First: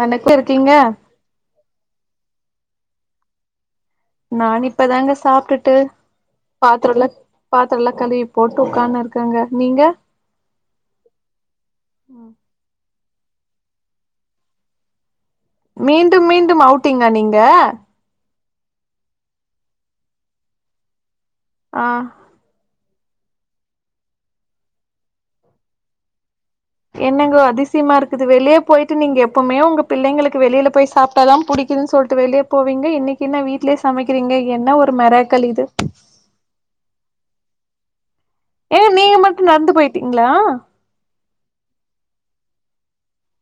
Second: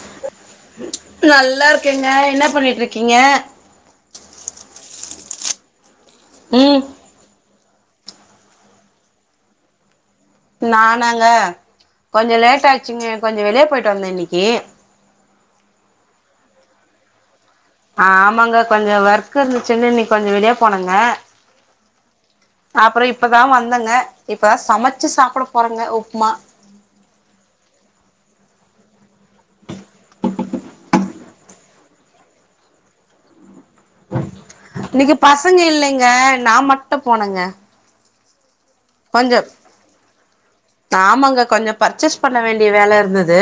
வணக்க இருக்கீங்க நல்லாருக்கேங்க என்ன பண்ணிட்ருக்கீங்க நானு இப்பதாங்க சாப்டுட்டு ம் பாத்ரோலாக் பாத்ரலா கழுவிப் போட்டு ஒக்கானுருக்கங்க நீங்க நானாங்க கொஞ்ச லேட் ஆச்சுங்க கொஞ்ச வெளிய போயிட்டு வந்தே இன்னக்கி மீண்டும் மீண்டும் அவுட்டிங்கா நீங்க ஆமாங்க கொஞ்ச ஒர்க் இருந்துசுனு இன்னைக் கொஞ்ச வெளிய போனங்க ஆ அப்றோ இப்பதா வந்தங்க இப்பதா சமச்சு சாப்ட போறங்க உப்மா என்னங்கோ அதிசியமா இருக்குது வெளிய போயிட்டு நீங்க எப்போமே ஒங்க பிள்ளைங்களுக்கு வெளில போய் சாப்டாதாம் புடிக் கிதுன் சொல்ட்டு வெளியப் போவீங்க இன்னிக் என்ன வீட்லே சமைக்கிறீங்க என்ன ஒரு இன்னைக்கு மெரேக்கல் பசங்க இது இல்லைங்க நா மட்டு போனேங்க ஏ நீங்க மட்டு நட்ந்து போய்ட்டீங்ளா ஆமங்க கொஞ்ச பர்ச்சஸ் பண்ண வேண்டிய வேல இருந்தது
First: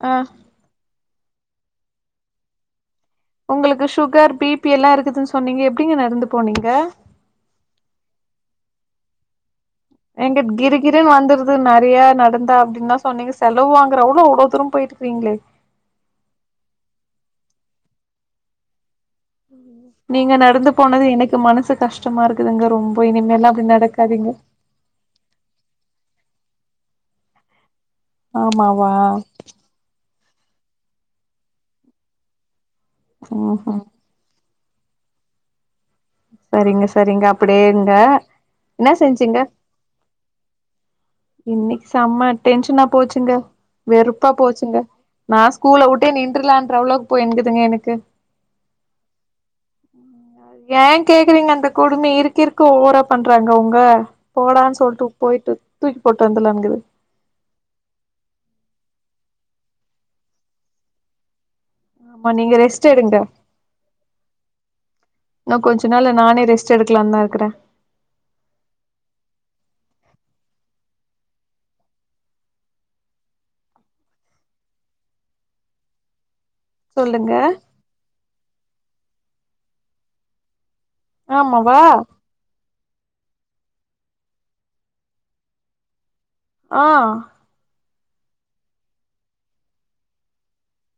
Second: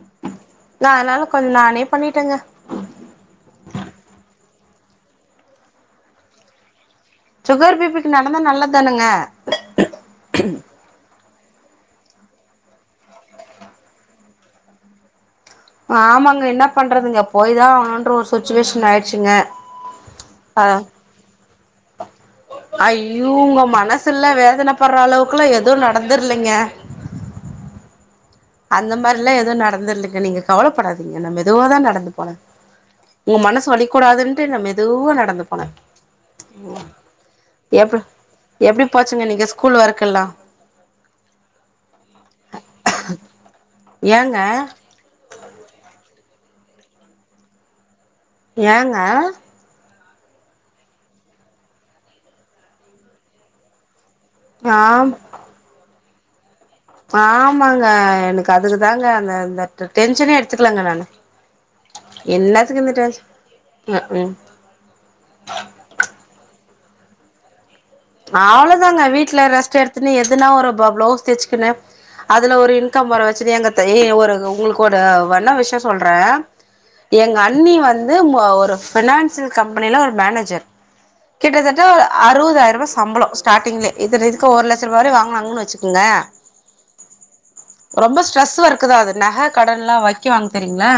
அ நா அதனால கொஞ்ச நானே பண்ணிடேங்க ஒங்குளுக்கு சுகர் பி பி எல்லா இருக்குதுன் சொன்னீங்க எப்டிங்க நடந்து போனீங்க சுகர் பி பிக்கு நடந்தா நல்லத்தானுங்க எங்க கிரு கிருன் வந்துருதுன் நெறயா நடந்தா அப்டினா சொன்னீங்க செலவு வாங்குற அவ்ளோ அவ்ளோ தூரம் போய்ட்டுகிறீங்ளே ஆமாங்க என்னாப் பண்றதுங்க போய்தா ஆன்ற ஒரு சுச்சுவேஷன் ஆயிட் [inaudible] நீங்க நடந்து போனது எனக்கு மனசு கஷ்டமா இருக்குதுங்க ரொம்ப இனிமேல்லா அப்டி நடக்காதீங்க பட்ற அளவுக்குல்லா எதுவு நடந்துர்லைங்க ஆமாவா அந்த மாரில்லா எதுவு நடந்துர்லங்க நீங்க கவலபடாதீங்க நா மெதுவாதா நடந்து போனே ஒங்க ம் மனசு ம் வலிக்க கூடாதுன்ட்டு நா மெதுவா நடந்து போன செரிங்க செரிங்க அப்டியேங்க எப்டி என்ன போச்சுங்க செஞ்சீங்க நீங்க ஸ்கூல் ஒர்க்கெல்லா இன்னைக்கு செம்ம டென்ஷனா போச்சுங்க வெறுப்பா ஏங்க போச்சுங்க நா ஸ்கூலவுட்டு நின்றுலான்ற அவ்ளோக் போய் இருந்துதுங்க எனக்கு ஏங்க ஏ கேக்றீங்க அந்த கொடுமை இருக்க இருக்க ஓவரா பண்றாங்க ஒங்க போடானு சொல்ட்டு ஆம் போய்ட்டு தூக்கி போட்டு வந்துல்னாக்குது ஆமாங்க எனக்கு அதுக்கு தாங்க அந்த டென்ஷனே எடுத்துக்கலங்க நானு ஆமா நீங்க என்னாத்துக்கு ரெஸ்ட் இந்த எடுங்க டென்ஷன் அ க் கு இன்னும் கொஞ்ச நாள்ல நானே ரெஸ்ட் எடுக்கலான்தா இருக்குறே அவ்ளோதாங்க வீட்ல ரெஸ்ட் எடுத்துன்னு எதுனா ஒரு பிளவுஸ் தைச்சுக்குணு அதுல ஒரு இன்கம் வர வச்சு எங்க ஒரு உங்கக்கோட வண்ண விஷயம் சொல்ற சொல்லுங்க எங்க அண்ணி வந்து ஒரு பினான்சியல் கம்பெனில ஒரு மேனேஜர் ஆமாவா கிட்டத்தட்ட அறுவதாயிருபா சம்பளம் ஸ்டார்டிங்ல இது இதுக்கு ஒருலட்ச ரூபா வர வாங்கினாங்கன்னு வச்சுோங்க ஓ ரொம்ப ஸ்ட்ரெஸ் ஒக்குதா அது நகை கடன்ல்லா வைக்கி வாங்க தெரியுங்களா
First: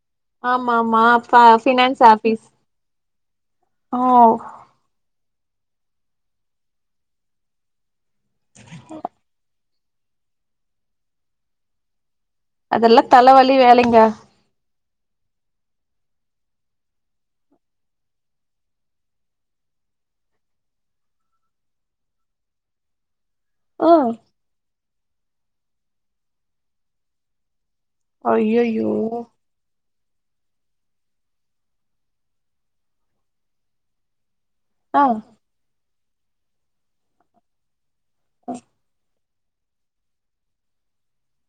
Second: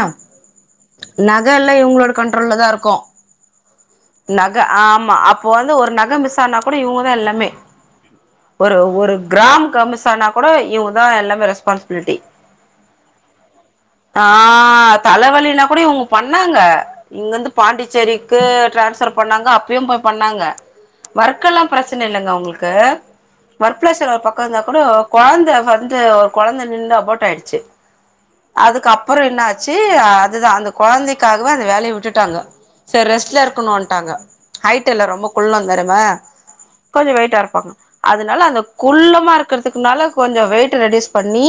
ஆமா ஆமா ஃப நக எல்லா ஃபினான்ஸ் இவங்களோட ஆபீஸ் கண்ட்ரோல்லலதா இருக்கு ஓ நகை ஆமா அப்போ வந்து ஒரு நகை மிஸ் ஆனா கூட இவங்கதா எல்லாமே ஒரு ஒரு கிராம் க மிஸ்ஸான்னா கூட இவங்கதா எல்லாமே ரெஸ்பான்சிபிலிட்டி அதெல்லா தலைவலி வேலைங்க ஆ தலைவலினா கூட இவங்க பண்ணாங்க இங்கிருந்து பாண்டிச்சேரிக்கு டிரான்ஸ்பர் பண்ணாங்க அப்பயும் போய் பண்ணாங்க வோர்க்லாம் பிரச்சனை இல்லைங்க அவங்களுக்கு ஒர்க் ஆ பிரசர் ஒரு பக்க உக்காந்தா கூட கொழந்தை வந்து ஒரு கொழந்தை நின்னு அபாட் ஆயிடுச்சு அதுக்கு ஐயையோ அப்பற என்னா ஆச்சு ச்சு அதுதா அந்த கொழந்தைக்காகவே அந்த வேலையை விட்டுட்டாங்க சரி ரெஸ்ட்ல இருக்கணுன்ட்டாங்க ஹைட் இல்ல ஆ ரொம்ப குள்ளம் தெருமா கொஞ்சோ வெயிட்டா இருப்பாங்க அதனால அந்த குள்ளமா இருக் குறதுக்குனால கொஞ்சோ வெயிட் ரெடியூஸ் பண்ணி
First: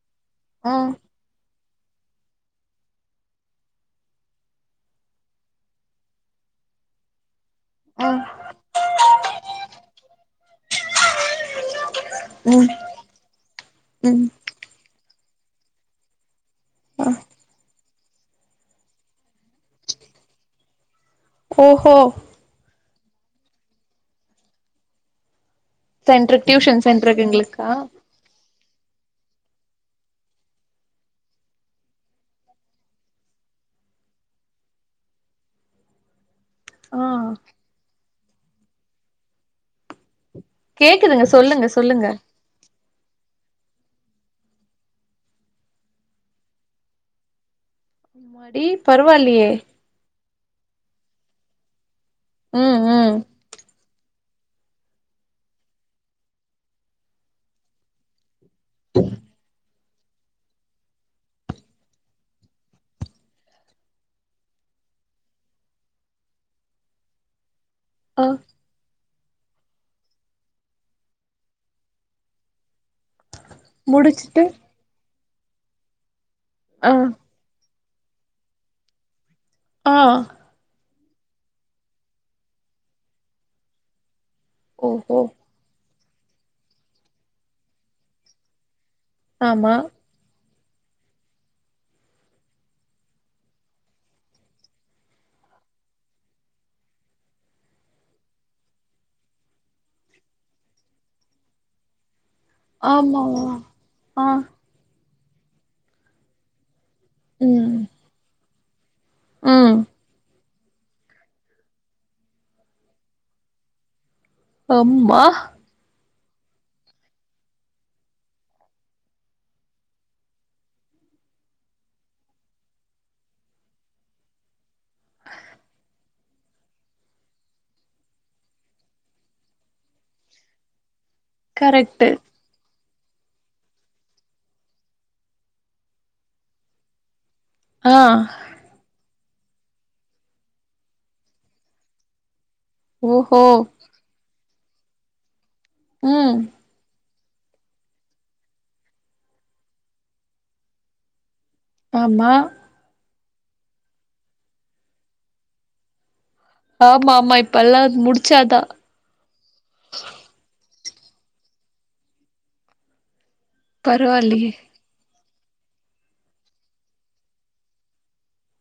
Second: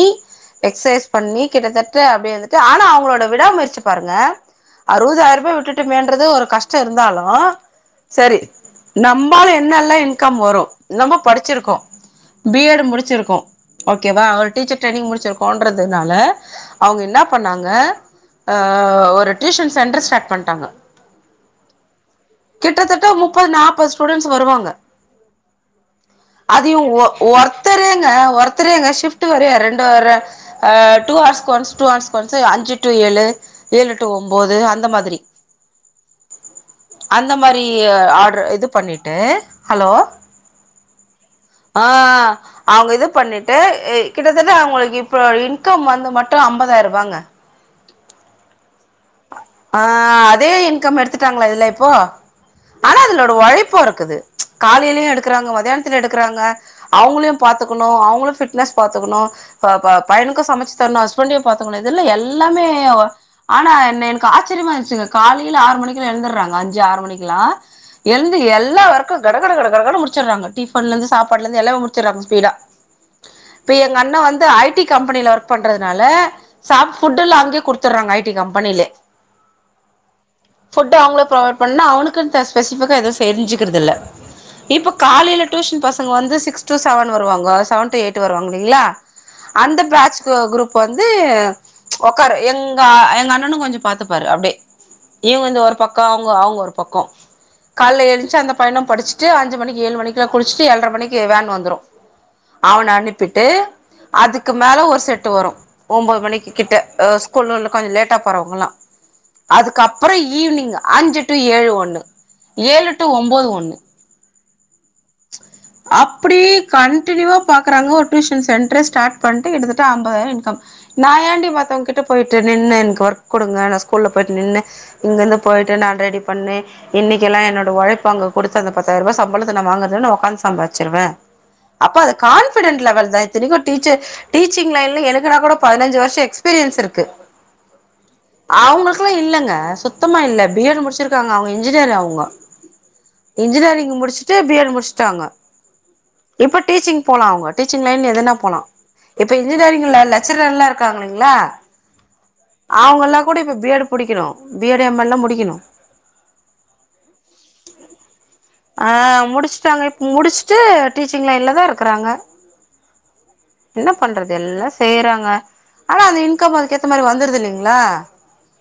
ம் எக்சைஸ் பண்ணி கிட்டத்தட்ட அப்படி வந்துட்டு ஆனா அவங்களோட விடாமுயற்சி பாருங்க அறுபதாயிரம் ரூபாய் விட்டுட்டமேயன்றது ஒரு கஷ்ட இருந்தாலு ம் சரி நம்மாலு என் நல்ல இன்கம் வரு நம்ம படிச்சிருக்கோ ம் பிஎட் முடிச்சிருக்கோ ம் ஓகேவா ஒரு டீச்சர் ட்ரைனிங் முடிச்சிருக்கு போன்றதுனால அவங்க என்னா பண்ணாங்க ஒரு டியூஷன் சென்டர் ஸ்டார்ட் பண்ணிட்டாங்க ஓஹோ கிட்டத்தட்ட முப்பது நாற்பது ஸ்டூடென்ஸ் வருவாங்க சென்ட்ருக்கு அதயு டியூஷன் சென்ட்ருக்கு எங்களுக்கா ஒருத்தரேங்க ஒருத்தரேங்க ஷிப்ட் வர ரெண்டு வ அ two hours once two hours once அஞ்சு டு ஏழு ஏழு டு ஒன்பது அந்த மாதிரி ஆ அந்த மாதிரி ஆர்டரு இது பண்ணிட்டு ஹலோ கேக்குதுங்க சொல்லுங்க ஆ சொல்லுங்க அவங்க இது பண்ணிட்டு கிட்டத்தட்ட அவங்களுக்கு இப்போ இன்கம் வந்து மட்டு ஐம்பதாயிருபாங்க அடி பரவால்லியே ஆ அதே இன்கம் எடுத்துட்டாங்களா இதுல இப்போ ம் ஆனா ம் அதலோட உழைப்பு இருக்குது காலைலயு எடுக்குறாங்க மத்தியானத்துல எடுக்கிறாங்க அவுங்களையு பாத்துக்கணு அவுங்களு பிளஸ் பாத்துக்கணு ப ப பயனுக்கு சமச்சு தரணு ஹஸ்பண்டையு பாத்துக்கணு இதுல்ல எல்லாமே ஆனா என்ன ஆச்சரியமாச்சுங்க காலையில ஆறு மணி எழுந்துடுறாங்க அஞ்சு ஆறு மணிக்குல்லா ஆ எழுந்து எல் லா வர்க்கு கட கட கட கடனு முடிச்சுருறாங்க டிஃபன்லந்து சாப்பாட்டுலயிருந்து எல்லாமே முடிச்சுடுறாங்க ஸ்பீடா இப்ப எங்க அண்ண முடிச்சுட்டு வந்து ஐடி கம்பெனில ஒர்க் பண்றதுனால ஆ சாப் ஃபுட்டு எல்லா அங்கயே குடுத் துட்றாங்க ஐடி கம்பெனிலயே ஆஹ் ஃபுட் அவங்களே ப்ரொவைட் பண்ணா அவனுக்குன் ஸ்பெசிபிக்கா எதுவும் செஞ்சுக்கிறதுல்ல இப்ப ஓஹோ காலையில டியூஷன் பசங்க வந்து சிக்ஸ் டு செவன் வருவாங்க செவன் டு எயிட் வருவாங்க இல்லைங்களா ஆமா அந்த பேட்ச் குரூப் வந்து உக்காரும் எங்க எங்க அண்ணனும் கொஞ்சம் பாத்துப் பாரு அப்டி இவுங்க வந்து ஒரு பக்கம் அவுங்க அவுங்க ஒரு பக்கம் காலைல எழுஞ்சு அந்த பையனும் படிச்சுட்டு அஞ்சு மணிக்கு ஏழு மணிக்கு குளிச்சிட்டு ஏழ்ட்ர மணிக்கு வேன் வந்துரும் அவன அனுப்பிட்டு ஆமாவா ஆ அதுக்கு மேல ஒரு செட்டு வரும் ஒன்பது மணிக்கு கிட்ட ஆ ஸ்கூல்ல உள்ள ம் கொஞ்சம் லேட்டா போறவங்கள்லா ம் அதுக்கப்புறம் ஈவினிங் அஞ்சு டு ஏழு ஒண்ணு ஏழு டு ஒம்பது ஒண்ணு அம் அப்டி கண்டினியூவா பாக்குறாங்க ஒரு டியூஷன் சென்டரே ஸ்டார்ட் பண்ட்டு கிட்டத்தட்ட அம்பதாயிரம் இன்கம் நா ஏண்டி மத்தவுங்க கிட்ட போயிட்டு நின்னு எனக்கு ஒர்க் குடுங்க நா ஸ்கூல்ல போயிட்டு நின்னு இங்கிருந்து போயிட்டு நா ரெடி பண்ணி இன்னைக்கு எல்லா என்னோட உழைப்பு அங்க கொடுத்து அந்த பத்தாயிர ரூபாய் சம்பளத்த நா வாங்க உக்காந்து சம்பாச்சிருவே அப்போ கரெக்ட்டு அது கான்பிடன்டு லெவல் தா இத்தனைக்கு டீச்சர் டீச்சிங் லைன்ல எனக்குனா கூட பதினஞ்சு வருஷோ எக்ஸ்பீரியன்ஸ் இருக்கு ஆஹ் அவுங்களுக்கெல்லா இல்லங்க சுத்தமா இல்ல பிஎட் முடிச்சிருக்காங்க அவுங்க இன்ஜினியர் அவுங்க ஓஹோ இன்ஜினியரிங் முடிச்சுட்டு பிஎட் முடிச்சுட்டாங்க ம் இப்ப டீச்சிங் போலா அவுங்க டீச்சிங் லைன்ல எதுனா போலா இப்ப இன்ஜினியரிங்ல லெக்சரர் எல்லா இருக்காங்க இல்லைங்களா ஆமா அவுங்க எல்லா கூட இப்ப பிஎட் புடிக்கணு பிஎட் எம்எட் எல்லா முடிக்கணு ஆமா ஆமா இப்பெல்லா அது முடிச்சாதா ஆஹ் முடிச்சுட்டாங்க இப்ப முடிச்சுட்டு டீச்சிங் லைன்ல தா இருக்குறாங்க என்ன பண்றது பரவாயில்லையே எல்லா செய்றாங்க ஆனா அந்த இன்கம் அதுக்கு ஏத்த மாரி வந்துருது இல்லைங்களா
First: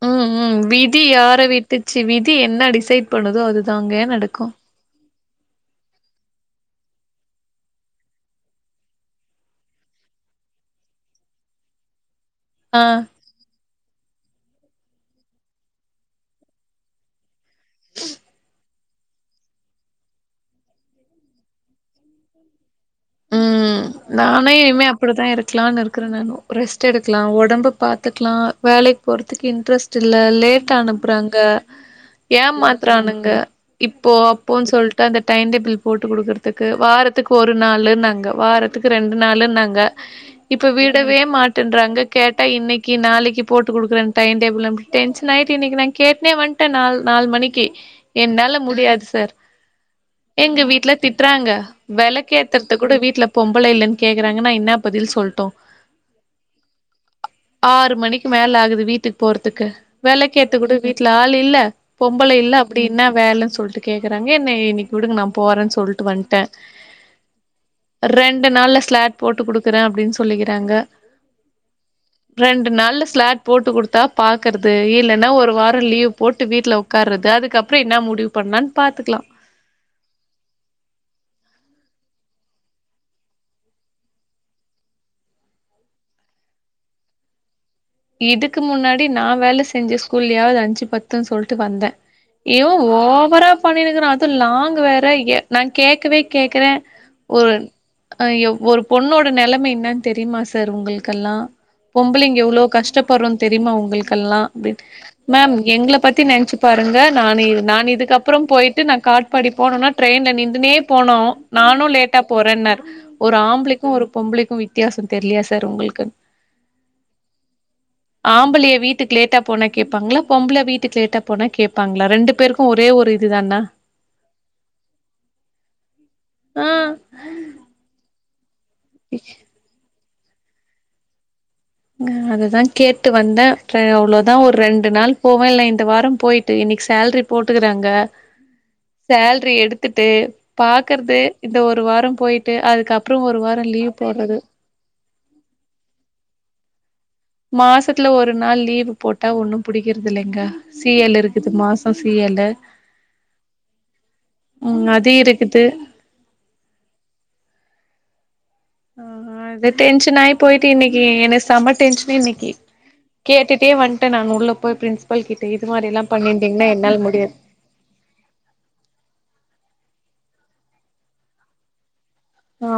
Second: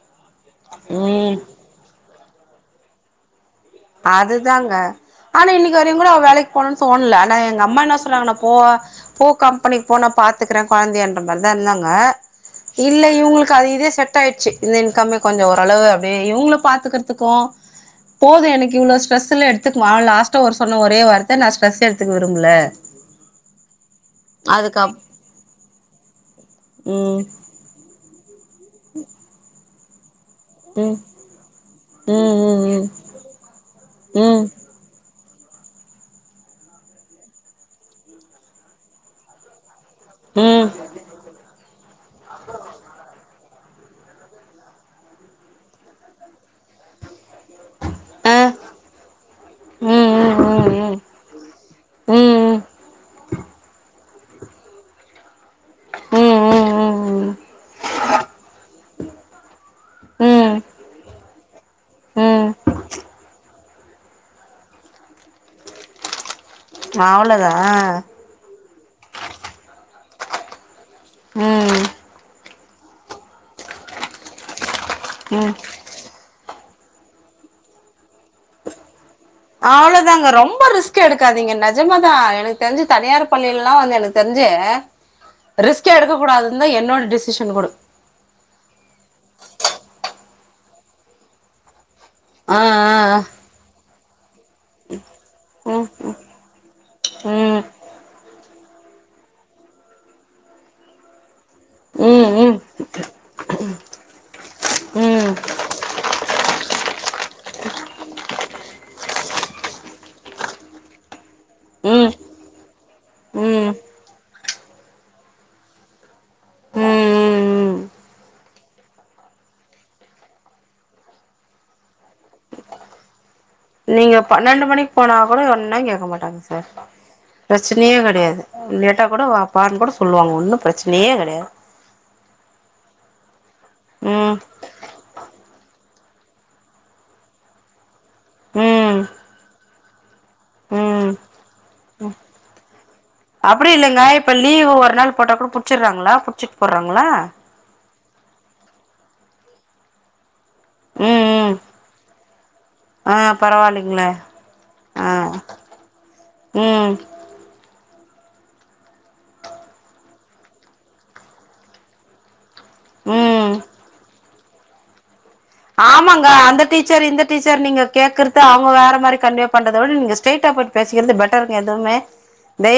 ம் ம் விதி ம் யார விட்டுச்சு விதி என்ன டிசைட் பண்ணுதோ அதுதாங்க நடக்கு அதுதாங்க ஆனா இன்னைக்கு வரையு கூட அவ வேலைக்கு போகணுன்னு தோணல ஆனா எங்க அம்மா என்ன சொல்றாங்கண்ணா போ போ கம்பெனி போ நா பாத்துக்குறே குழந்தையன்ற மாரி தான் இருந்தாங்க ஆ இல்ல இவுங்களுக்கு அது இதே செட் ஆயிடுச்சு இந்த இன்கமே கொஞ்சம் ஓரளவு அப்டியே இவுங்கள பாத்துக்குறதுக்கு போது எனக்கு இவ்ளோ ஸ்ட்ரெஸ்லா எடுத்துக்குமா லாஸ்டா ஒரு சொன்ன ஒரே வார்த்த நா ஸ்ட்ரெஸ் எடுத்துக்க விரும்பல ம் நானே இனிமே அதுக்கப் அப்டித்தா இருக்கலான்னு இருக்கிறே நானு ரெஸ்ட் எடுக்கலா ம் உடம்பு பாத்துக்கலா வேலைக்கு போறதுக்கு இன்ட்ரெஸ்ட் இல்ல லேட்டா ம் அனுப்புறாங்க ம் ம் ஏமாத்துறானுங்க இப்போ ம் அப்போன்னு சொல்ட்டு அந்த டைம் டேபிள் போட்டு குடுக்குறதுக்கு வாரத்துக்கு ஒரு நாளு நாங்க வாரத்துக்கு ரெண்டு நாளுனாங்க ம் ம் இப்ப விடவே மாட்டேன்றாங்க கேட்டா இன்னைக்கு நாளைக்கு போட்டு குடுக்குறே டைம் டேபிள் அப்புடி டென்ஷன் ஆயிட்டு இன்னைக்கு நா கேட்னே வன்ட நா நாலு மணிக்கு ஆ என்னால முடியாது சார் ம் ம் எங்க வீட்ல ம் திட்டுறாங்க ம் விளக்கு ம் ஏத்தர் கூட வீட்ல பொம்பல இல்லன்னு கேக்குறாங்க நா என்ன பதில் சொல்டு ம் ம் ம் ஆறு மணிக்கு மேல ஆகுது வீட்டுக்கு போறதுக்கு ம் விளக்கு ம் ஏத்த கூட வீட்டுல ஆளு இல்ல பொம்பள ம் இல்ல அப்டி என்ன வேலன்னு சொல்ட்டு கேக்கறாங்க என்னைய இன்னிக்கு விடுங்க நா போறன் சொல்ட்டு வந்ட்டே. ம் அவ்ளதா அ ரெண்டு நாள்ல ஸ்லாட் போட்டு குடுக்கறே அப்டின் சொல்லிக்கறாங்க. ம். ரெண்டு நாள்ல ஸ்லாட் போட்டு குடுத்தா பாக்கறது இல்லன்னா ஒரு ம் வாரோ லீவ் போட்டு வீட்ல உக்கார்றது அதுக்கப்ற என்னா முடிவு பண்லான் பாத்துக்லா. அவ்ளோதாங்க ரொம்ப ரிஸ்க் எடுக்காதீங்க நெஜமா தா எனக்கு தெரிஞ்சு தனியார் பள்ளில்லா வந்து என தெர்ஞ்சு ரிஸ்கே எடுக்க கூடாதுன்தா என்னோட டிசிஷன் கூடு. இதுக்கு முன்னாடி நா வேல செஞ்ச ஸ்கூல்லயாவ்து அஞ்சு பத்துன் சொல்ட்டு வந்தே. ஆ இவ ஆ ஓவரா பண்ணிணுகுறா அது லாங்கு வேற எ நா ஆ கேக்கவே கேக்கறே ம் ஒருன் அ யொ ஒரு பொண்ணோட நெலம என்னன் தெரிமா சார் உங்குள்க்கல்லா ம் பொம்பளைங்க ம் எவ்ளோ கஷ்டப்பட்றோன் தெரிமா உங்குளுக்கல்லா அப்டின் ம் மேம் எங்ள பத்தி நென்ச்சு பாருங்க நானு இது நானு இதுக்கப்புறோ போயிட்டு நா காட்பாடி போணுன்னா ட்ரெயின்ல நிண்டுனே போணு. நானு ம் லேட்டா போறேன்னாரு ஒரு ம் ம் ஆம்ப்ளிக்கு ஒரு பொம்ப்ளிக்கு வித்தியாசோ தெர்லியா சார் உங்குளுக்குன் ம் ஆம்பளைய வீட்டுக்கு லேட்டா போனா கேப்பாங்ளா பொம்பள வீட்டுக் லேட்டா போனா கேப்பாங்ளா ரெண்டு பேருக் கு ஒரே ஒரு இதுதான்னா. நீங்க பன்னெண்டு மணிக் போனா கூடொ ஒன்னு கேக்க மாட்டாங்க சார். ஆ பிரச்சினையே கெடையாது லேட்டா கூட வாப்பான் கூட சொல்லுவாங் ஒன்னு பிரச்சினையே கெடையாது. ம் அததா கேட்டு வந்தே அப்ற அவ்ளோதா ம் ஒர் ரெண்டு நாள் போவே இல்ல இன்ட வாரம் போயிட்டு இன்னிக்கு சேல்ரி போட்டுக்கிறாங்க. ம் சேல்ரி எடுத்துட்டு ம் பாக்கற்து இந்த ஒரு வாரம் போயிட்டு அதுக்கப்றோ ஒரு வாரோ அப்டி லீவ் இல்லங்க இப்ப போட்றது. லீவு ஒரு நாள் போட்டா கூட புடு ச்சிர்றாங்களா புட்ச்சிட் போட்றாங்ளா? மாசத்ல ஒரு நாள் லீவு போட்டா ஒன்னும் புடிக்கிறது இல்லிங்கா. சீ எல் ம் ம் இருக்குது மாசோ சீ எல்லு ஆ பர ம் அது இருக்கிது. ம். ஆ அது டென்ஷன் ஆயி போயிட்டு இன்னிக்கி எனக் செம டென்ஷன் இன்னிக்கி. ம் கேட்டுட்டே வந்ட்டே நானு உள்ள போய் பிரின்ஸ்பல் கிட்ட இது மாரி எல்லா பண்ணிர்ந்திங்ன்னா என்னால் முடியா டர் நீங்க கேக்கறத்த அவுங்க வேற மாரி கன்வே பண்றத விட நீங்க ஸ்ட்ரெய்டா போய்ட் பேசிக்கிறது பெட்டருங்க எதுமே.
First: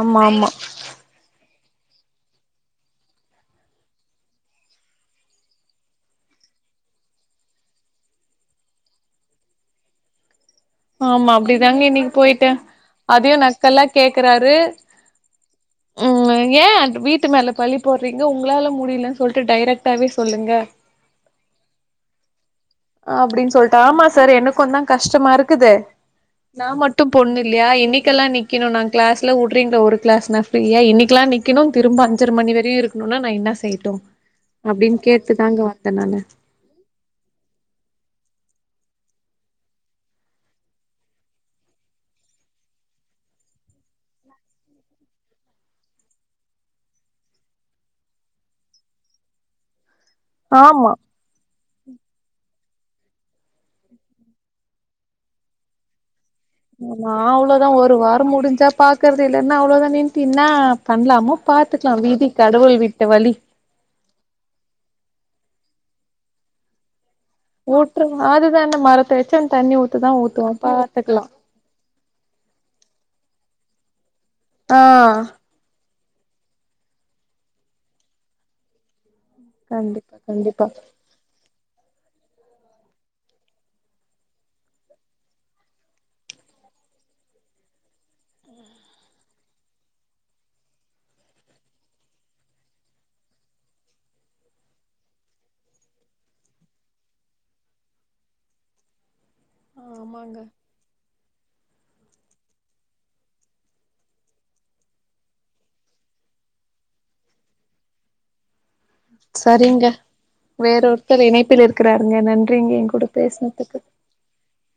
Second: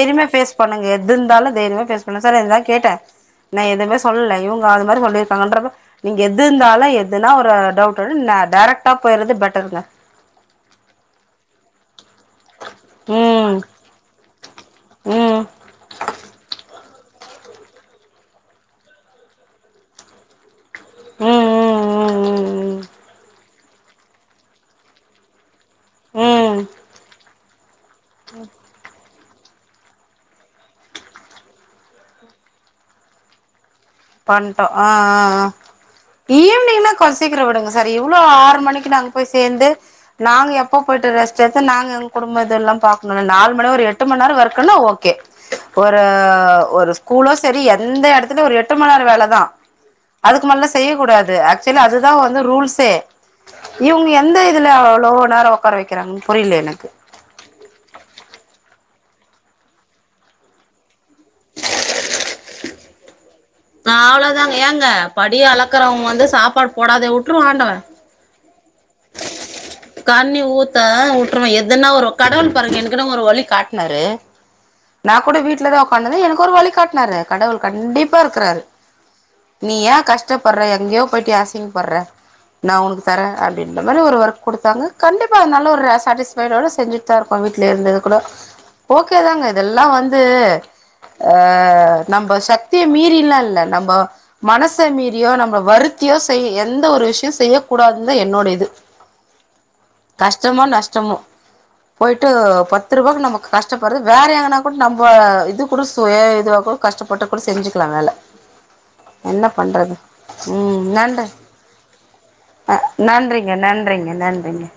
ஆமா ஆமா ஃபேஸ் பண்ணுங்க எது இந்தாலு தைரிமா ஃபேஸ் பண்ணு சார் இதுதா கேட்டே. நா எதுமே சொல்லல இவுங்க அது மாரி சொல்லிருக்காங்கன்றப்ப நீங்க எது இந்தாலு எதுனா ஒ ரு டவுட்டுன் ந டேரக்ட்டா போய்ர்றது பெட்டருங்க. ஆமா அப்டிதாங்க இன்னிக்கி போய்ட்டே அதையு ம் நக்கலா கேக்கறாரு ம் ங்க. அ ஏ டு வீட்டு மேல பழி போட்றிங்க உங்குளால முடிலன் சொல்ட்டு டைரெக்டாவே சொல்லுங்க. ம் ம் ம் ம் ம். அப்டின் சொல்ட்டு ஆமா சார் எனக்குந்தா கஷ்டமாரு க்குது ம் ம் நா மட்டு பொண்ணு இல்லியா இன்னிக்கல்லா நிக்கிணு நா கிளாஸ் ல உட்றிங்ளா ஒரு கிளாஸ்னா ஃப்ரீயா இன்னிக்குலா நிக்குணு திரும்ப அஞ்சர மணி வரையு இருக்ணுனா நா என்ன செய்ட்டு. பண்ட்டோ அ அ அ ஈவ்னிங்னா கொஞ் சீக்ரோ விடுங்க சார் இவ்ளோ ஆறு மணிக்கு நாங்க போய் சேந்து நாங்க எப்போ போயிட்டு ரெஸ்ட் எத்து நாங்க எங் குடும்ப இதுல்லா பாக்ணுல்ல நால் மணி ஒரு எட்டு மண் நேரோ ஒர்க்குன்னா ஓ கேட்கவில்லை ப்போ ஒரு ஒரு ஸ்கூலோ செரி எந்த எடத்திலி ஒரு எ ட்டு மண் நேர வேலதா அதுக்கு மேல்லா ஆமா செய்யக்கூடாது. அ க்சுவலா அதுதா வந்து ரூல்ஸே இவுங்க எந்த இதுல அவ்ளோ நேரோ ஒ உக்கார வைக்கிறாங்கன்னு புரியில எனக்கு நா அவ்ளோ தா ஒரு வார முடிஞ்சா பாக்கற இல்லைன்னா அவ்ளோதா நின்ட்டு என்னா பண்ணலாமோ பாத்துக்கலா விதி கடவுள் விட்ட வழி ஆ அவ்ளோ தாங்க ஏங்க படி அளக்கறவங்க வந்து சாப்பாடு போடாதே விட்ருவா ஆண்டவன் அதுதா நா மற கண்ணி ஊத்தா விட்ருவ எதன்னா வரு கடவுள் பாருங்க என்கின்னு ஒரு வழி காட்னாரு ஆ நா கூட வீட்டுலதா உக்காண்ட்ருந்த எனக்கு ஒரு வழிகாட்டினாரு கடவுள் கண்டிப்பா இருக்குறாரு நீ ஏ கண்டிப்பா கஷ்டப்படுற கண்டிப்பா எங்கயோ போயிட்டு ஏ ஆசிங்கப்படுற நா உனக்கு தரே அப்டின்ற மாரி ஒரு ஒர்க் குடுத்தாங்க கண்டிப்பா அது நல்ல ஒரு சாடிஸ் பேரோட செஞ்சுட்டு தா இருக்கோ வீட்லே இருந்து கூட ஓகேதாங்க இதெல்லாம் வந்து அ நம்ப சக்திய மீறிலா இல்ல நம்போ மனச மீறியோ நம்மள வருத்தியோ செய்ய எந்த ஒரு விஷ்ய செய்யக் கூடாதுனு தா என்னோட இது கேட்கவில்லை கஷ்டமோ நஷ்டமோ போயிட்டு பத்து ரூபாக்கு நமக்கு கஷ்டப்படுறது வேற எங்கன கூட நம்ம இது கூட சுய இதுவா கூட கஷ்டப்பட்டு கூட செஞ்சுக்கலா வேல என்ன சரிங்க பண்றது வேற ம் ஒருத்தரு நன்றி இணைப்பில் இருக்குறாருங்க நன்றிங்க அ என் கூட நன்றிங்க பேசனதுக்கு நன்றிங்க நன்றிங்க